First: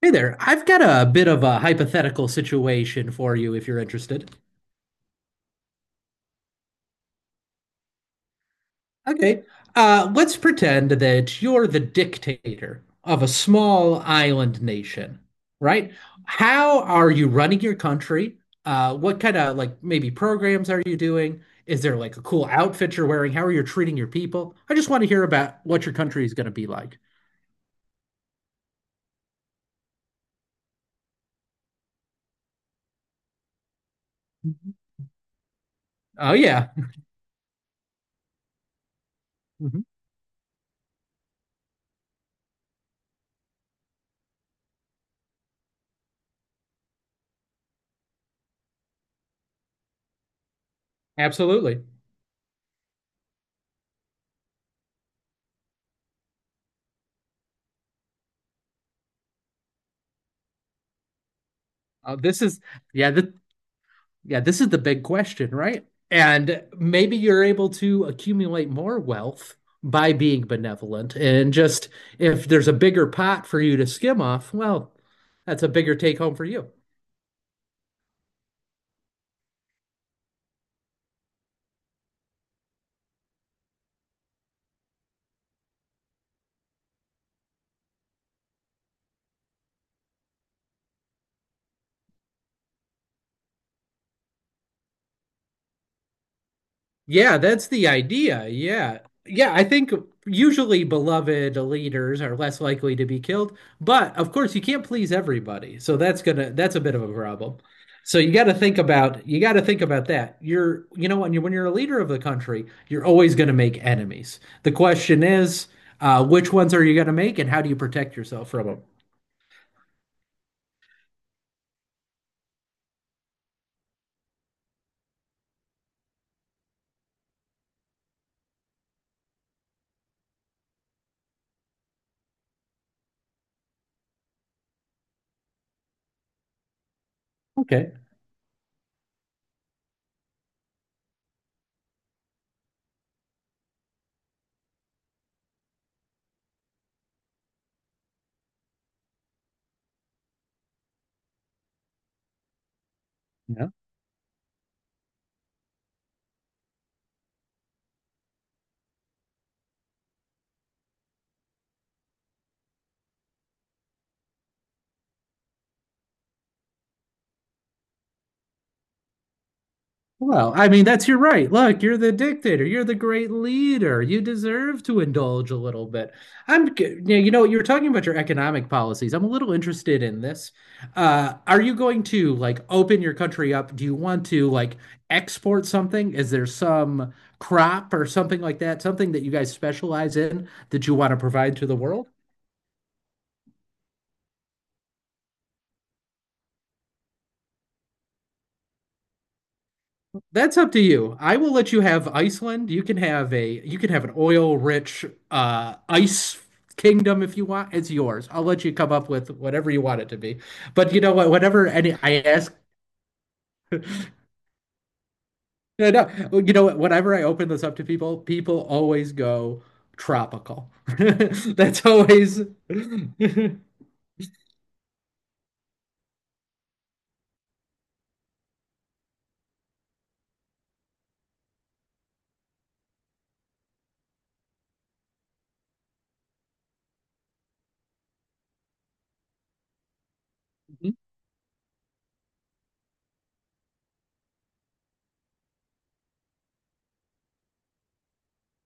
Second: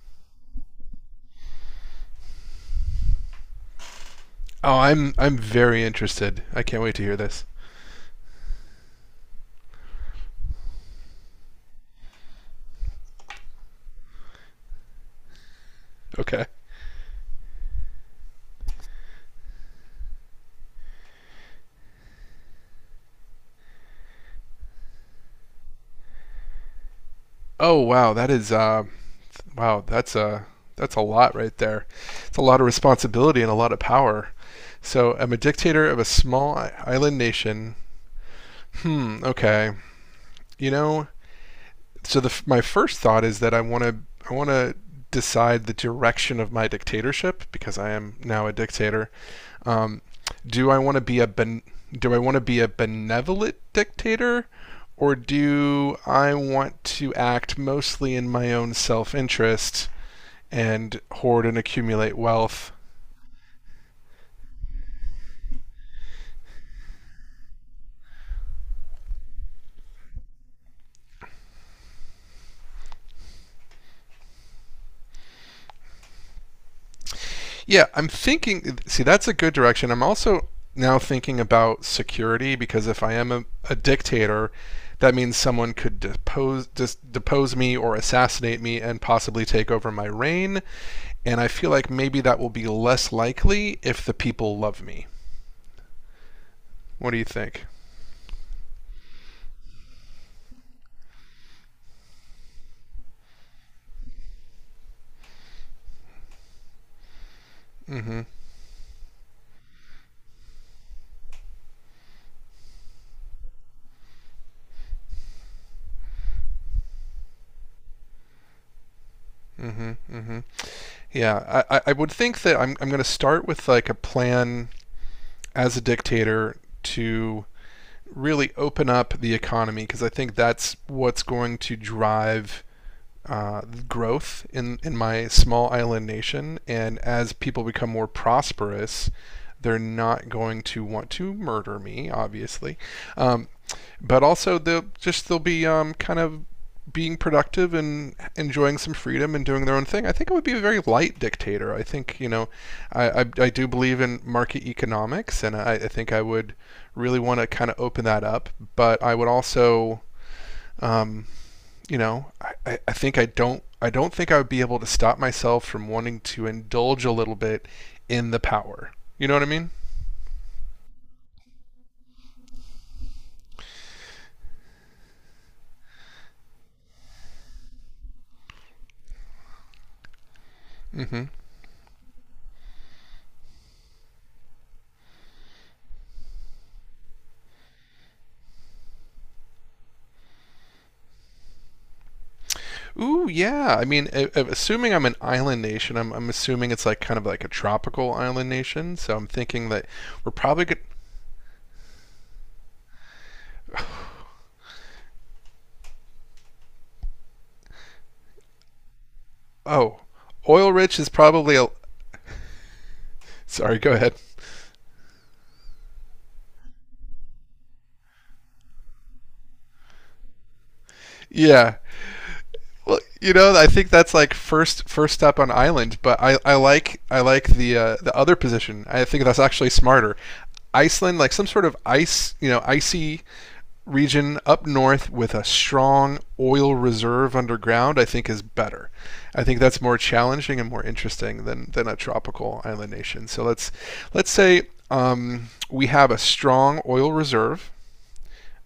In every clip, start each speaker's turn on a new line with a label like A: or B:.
A: Hey there. I've got a bit of a hypothetical situation for you if you're interested.
B: Oh, I'm very interested. I can't wait to hear this.
A: Okay. Let's pretend that you're the dictator of a small island nation, right?
B: Okay.
A: How are you running your country? What kind of like maybe programs are you doing? Is there like a cool outfit you're wearing? How are you treating your people? I just want to hear about what your country is going to be like.
B: Oh wow, that is wow, that's a lot right there. It's a lot of responsibility and a lot of power.
A: Mhm.
B: So I'm a dictator of a
A: Oh
B: small
A: yeah.
B: island nation. Hmm. Okay.
A: Mhm.
B: You know, so my first thought is that I want to decide the direction of my dictatorship because I am now a dictator. Um, do I want to be a ben-
A: Absolutely.
B: do I want to be a benevolent dictator, or do I want to act mostly in my own self-interest and hoard and
A: Oh,
B: accumulate
A: this is
B: wealth?
A: yeah, yeah, this is the big question, right? And maybe you're able to accumulate more wealth by being benevolent. And just if there's a bigger pot for you to skim off, well, that's a bigger take home for you.
B: Yeah, I'm thinking. See, that's a good direction. I'm also now thinking about security because if I am a dictator, that means someone could depose me or assassinate me and possibly take over my reign. And I feel like maybe that will be less likely if the people love me. What do you
A: Yeah,
B: think?
A: that's the idea. Yeah. Yeah, I think usually beloved leaders are less likely to be killed, but of course you can't please everybody. So that's a bit of a problem. So
B: Mm-hmm.
A: you got to think about that. You know, when you're a leader of the country, you're always going to make enemies. The question is, which ones are you going to make, and how do you protect yourself from them?
B: Mm-hmm. Mm-hmm. Yeah, I would think that I'm going to start with like a plan as a dictator to really open up the economy because I think that's what's going to drive uh, growth in my small island nation. And as people become
A: Okay.
B: more prosperous, they're not going to want to murder me, obviously. Um, but also, they'll be kind of being productive and enjoying some freedom and doing their own thing. I think I would be a very light dictator. I think you know, I do
A: Yeah.
B: believe in market economics, and I think I would really want to kind of open that up. But I would also um, you know, I think I don't think I would be able to stop myself from wanting to indulge a little bit in the power. You know what I mean?
A: Well, I mean, that's your right. Look, you're the dictator. You're the great leader. You deserve to indulge a little bit. You know, you're talking about your economic policies. I'm a little interested in this.
B: Hmm.
A: Are you going to like open your country up? Do you want to like export something? Is there some crop or something like that, something that you guys specialize in that you want to provide to the world?
B: Ooh, yeah. I mean, assuming I'm an island nation, I'm assuming it's like kind of like a tropical island nation. So I'm thinking that we're
A: That's
B: probably
A: up
B: good.
A: to you. I will let you have Iceland. You can have an oil-rich ice kingdom if you want. It's yours. I'll let you come up with whatever you want
B: Oh,
A: it to be.
B: oil
A: But
B: rich
A: you
B: is
A: know what?
B: probably a.
A: Whenever any I ask,
B: Sorry, go ahead.
A: no, no, you know what? Whenever I open this up to people, people always go tropical.
B: Yeah.
A: That's always.
B: Well, you know, I think that's like first step on Island, but I like the other position. I think that's actually smarter. Iceland, like some sort of ice, you know, icy region up north with a strong oil reserve underground, I think is better. I think that's more challenging and more interesting than a tropical island nation. So let's say we have a strong oil reserve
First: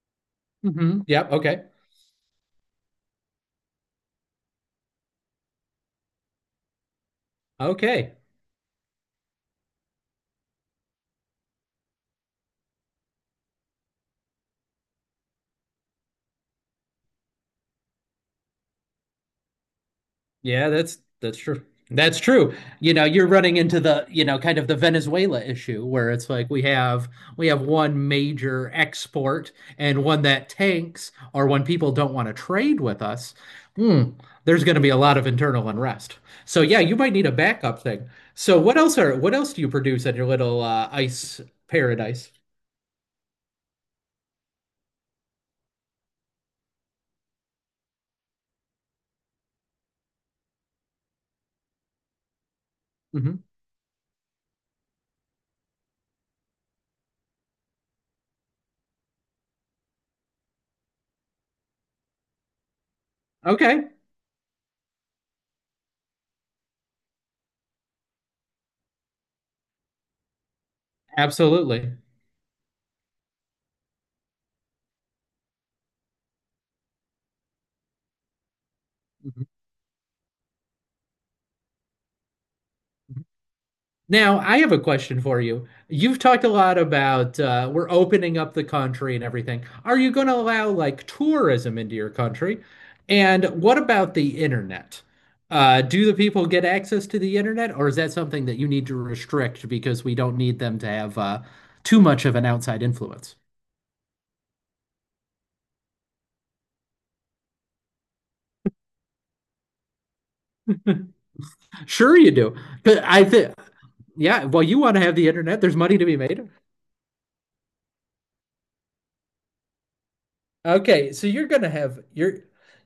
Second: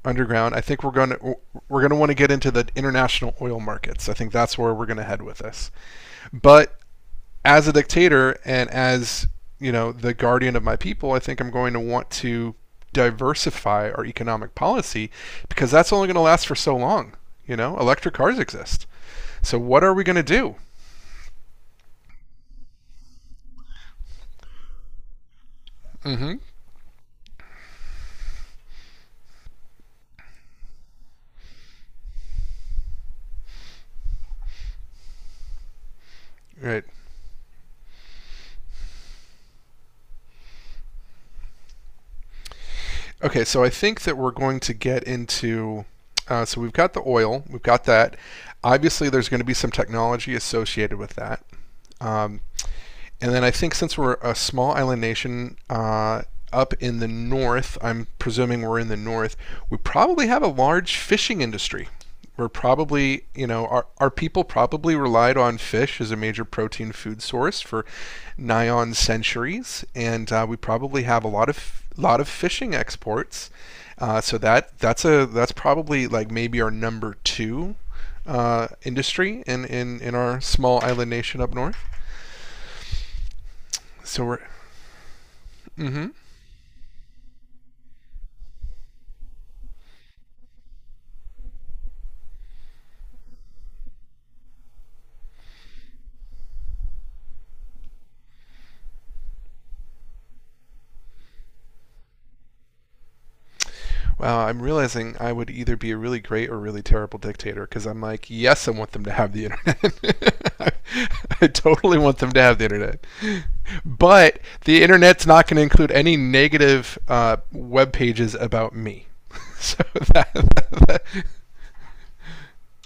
B: underground. I
A: Mhm,
B: think
A: mhm. Yep. Okay.
B: we're going to want to get into the international oil markets. I think that's where we're going to head with this. But as a
A: Okay.
B: dictator and as you know the guardian of my people, I think I'm going to want to diversify our economic policy because that's only going to last for so long. You know, electric cars exist. So what are we going to do?
A: Yeah, that's true. That's true. You know, you're running into the, you know, kind of the Venezuela issue where it's
B: Mm-hmm.
A: like we have one major export and one that tanks or when people don't want to trade with us, hmm, there's going to be a lot of internal unrest. So yeah,
B: Right.
A: you might need a backup thing. So what else do you produce at your little ice paradise?
B: Okay. So I think that we're going to get into. So we've got the oil. We've got that. Obviously, there's going to be some technology associated with that. Um, and
A: Hmm.
B: then I think since we're a small island nation up in the north, I'm presuming we're in the north, we probably have a large fishing industry. We're probably, you know,
A: Okay,
B: our people probably relied on fish as a major protein food source for nigh on centuries, and we probably have a
A: absolutely.
B: lot of fishing exports. So that's a that's probably like maybe our number two industry
A: Mm-hmm.
B: in our small island nation up north. So we're.
A: Now, I have a question for you.
B: Mm-hmm.
A: You've talked a lot about we're opening up the country and everything. Are you going to allow like tourism into your country? And what about the internet? Do the people get access to the internet, or is that something that you need to restrict because we don't need them to have too much of an outside influence?
B: Wow, I'm realizing I would either be a really great or really terrible dictator because I'm like, yes, I want them to have the internet. I totally
A: Sure,
B: want
A: you
B: them to
A: do.
B: have the
A: But
B: internet,
A: I think,
B: but
A: yeah, well, you
B: the
A: want to have
B: internet's
A: the
B: not going
A: internet.
B: to
A: There's
B: include
A: money to
B: any
A: be made.
B: negative web pages about me. So that,
A: Okay, so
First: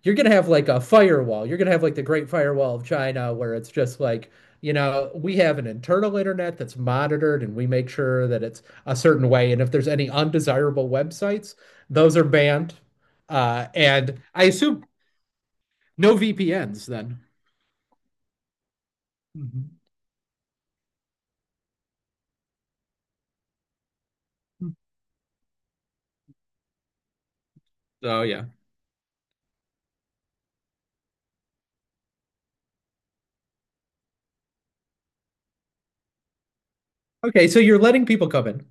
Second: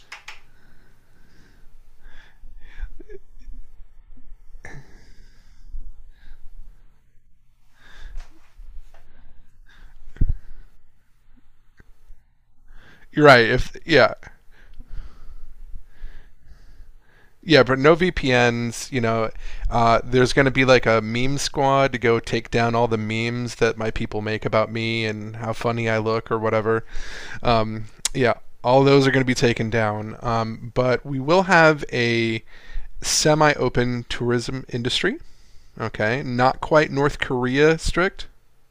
A: you're gonna have like a firewall. You're gonna have like the Great Firewall of China, where it's just like, you know, we have an internal internet that's monitored and we make sure that it's a certain way. And if there's any undesirable websites, those are banned.
B: you're right.
A: Uh,
B: If yeah,
A: and I assume no VPNs then.
B: yeah, but no VPNs. You know,
A: Mhm.
B: there's going to be like a meme squad to go take down all the memes that my people make about me and how funny I look or whatever. Um,
A: So
B: yeah,
A: yeah.
B: all those are going to be taken down. But we will have a semi-open tourism industry. Okay, not quite North
A: Okay, so
B: Korea
A: you're letting
B: strict,
A: people come in.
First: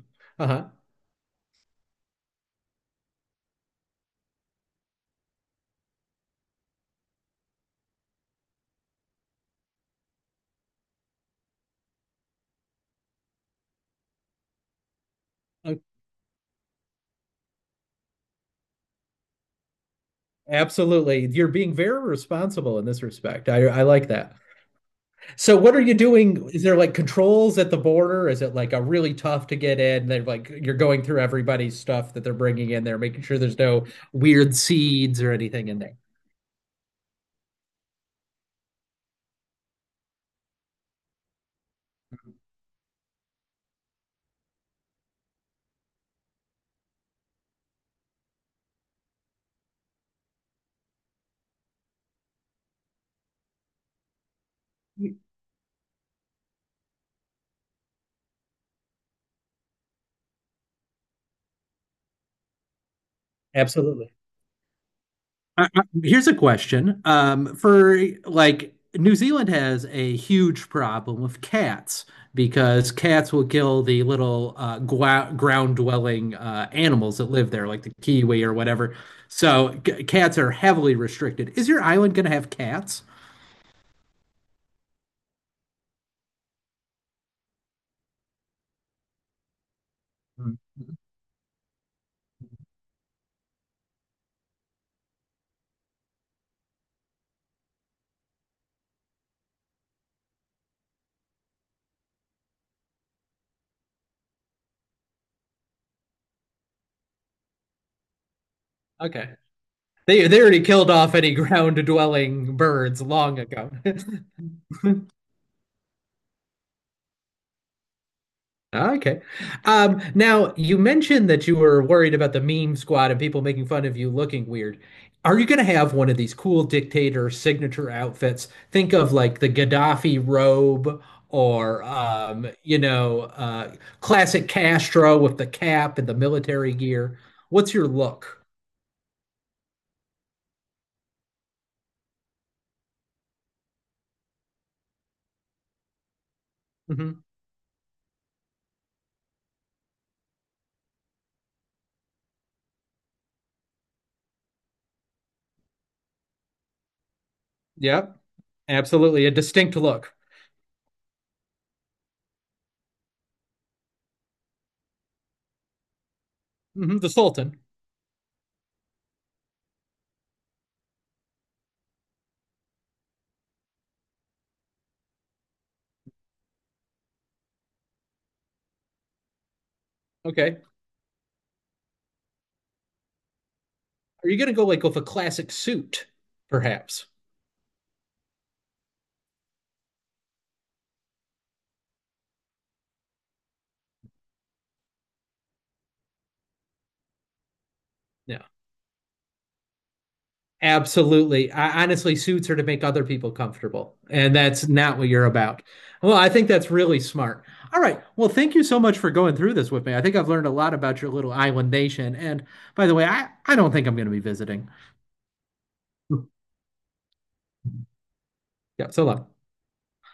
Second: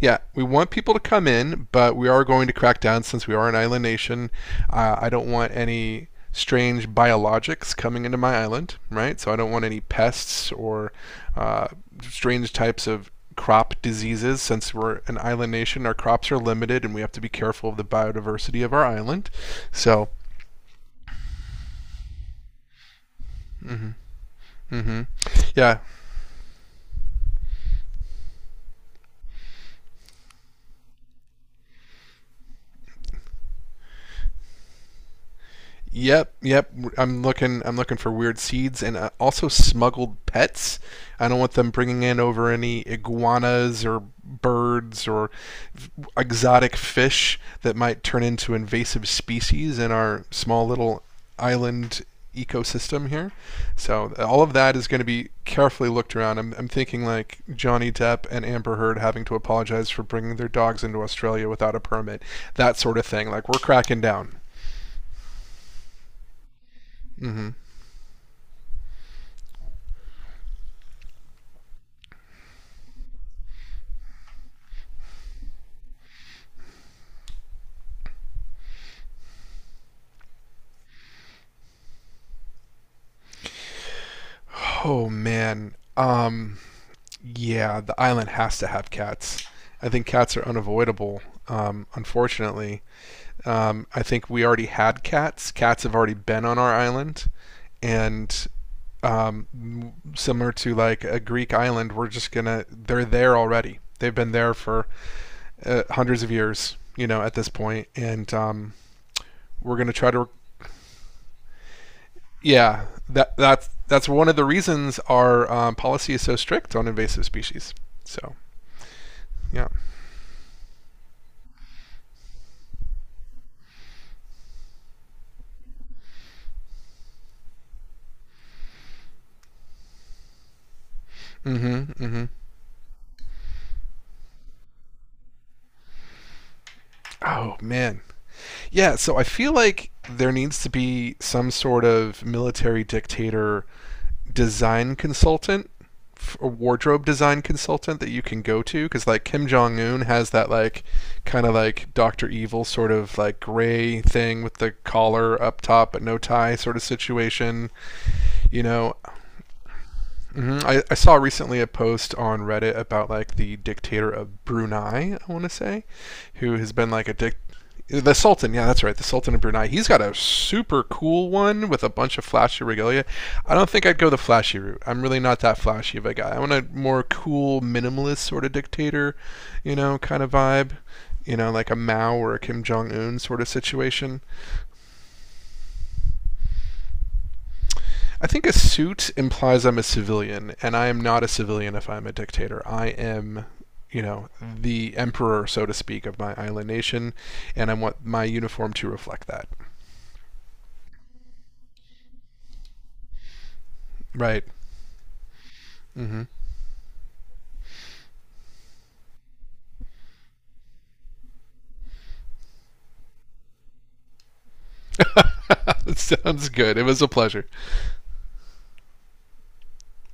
B: yeah, we want
A: Uh-huh.
B: people to come in, but we are going to crack down since we are an island nation. I don't want any strange biologics coming into my island, right? So I don't want any pests or uh, strange types of crop diseases. Since we're an island
A: Uh,
B: nation, our crops are limited and we have to be careful of the biodiversity of our island. So,
A: Absolutely. You're being very responsible in this respect. I like that.
B: mhm,
A: So what
B: yeah.
A: are you doing? Is there like controls at the border? Is it like a really tough to get in? They're like you're going through everybody's stuff that they're bringing in there, making sure there's no weird seeds or anything in there.
B: Yep, yep. I'm looking for weird seeds and also smuggled pets. I don't want them bringing in over any iguanas or birds or f- exotic fish that might turn into invasive species in our small little island ecosystem here. So all of that is going to be carefully looked around. I'm thinking like Johnny Depp and Amber Heard having to apologize for bringing their dogs into Australia without a permit, that sort of thing. Like we're cracking
A: Absolutely.
B: down.
A: Here's a question.
B: Mm-hmm.
A: For like New Zealand has a huge problem with cats because cats will kill the little ground dwelling animals that live there, like the kiwi or whatever. So cats are heavily restricted. Is your island going to have cats?
B: Oh man, yeah, the island has to have cats. I think cats are
A: Mm, mhm.
B: unavoidable. Unfortunately, I think we already had cats. Cats have already been on our island, and um, similar to like a Greek island, we're just gonna. They're there already. They've been there for hundreds of years, you know, at this point, and
A: Okay.
B: we're gonna try
A: They
B: to.
A: already killed off any ground dwelling
B: Yeah,
A: birds long ago.
B: that's one of the reasons our policy is so strict on invasive species. So
A: Okay.
B: yeah.
A: Now you mentioned that you were worried about the meme squad and people making fun of you looking weird. Are you going to have one of these cool dictator signature outfits? Think of like the Gaddafi robe or
B: Mm-hmm. Mm-hmm.
A: classic Castro with the cap and the military gear.
B: Oh
A: What's your
B: man.
A: look?
B: Yeah. So I feel like there needs to be some sort of military dictator design consultant a wardrobe
A: Hmm.
B: design consultant that you can go to because like Kim jong-un has that like kind of like Dr. Evil sort of like gray thing with the collar up top but no tie sort of situation,
A: Yep,
B: you know.
A: absolutely a distinct look.
B: Hmm. I saw recently a post on Reddit about like the dictator of Brunei, I want to say, who has been
A: Hmm.
B: like
A: The
B: a dic
A: Sultan.
B: the Sultan, yeah, that's right. The Sultan of Brunei. He's got a super cool one with a bunch of flashy regalia. I don't think I'd go the flashy route. I'm really not that flashy of a guy. I want a more cool, minimalist sort of dictator, you know, kind of
A: Okay.
B: vibe. You know, like a Mao or a Kim Jong Un sort of situation.
A: Are you going to go like with a classic suit, perhaps?
B: I think a suit implies I'm a civilian, and I am not a civilian if I'm a dictator. I am, you know, the emperor, so to speak, of my island nation, and I want my
A: Yeah,
B: uniform to reflect that.
A: absolutely. Honestly, suits are to make other people comfortable, and
B: Right.
A: that's not what you're about. Well,
B: Mm-hmm.
A: I think that's really smart. All right. Well, thank you so much for going through this with me. I think I've learned a lot about your little island nation. And by the way, I don't think I'm going to be visiting.
B: Sounds good. It was a pleasure.
A: Yeah. So long.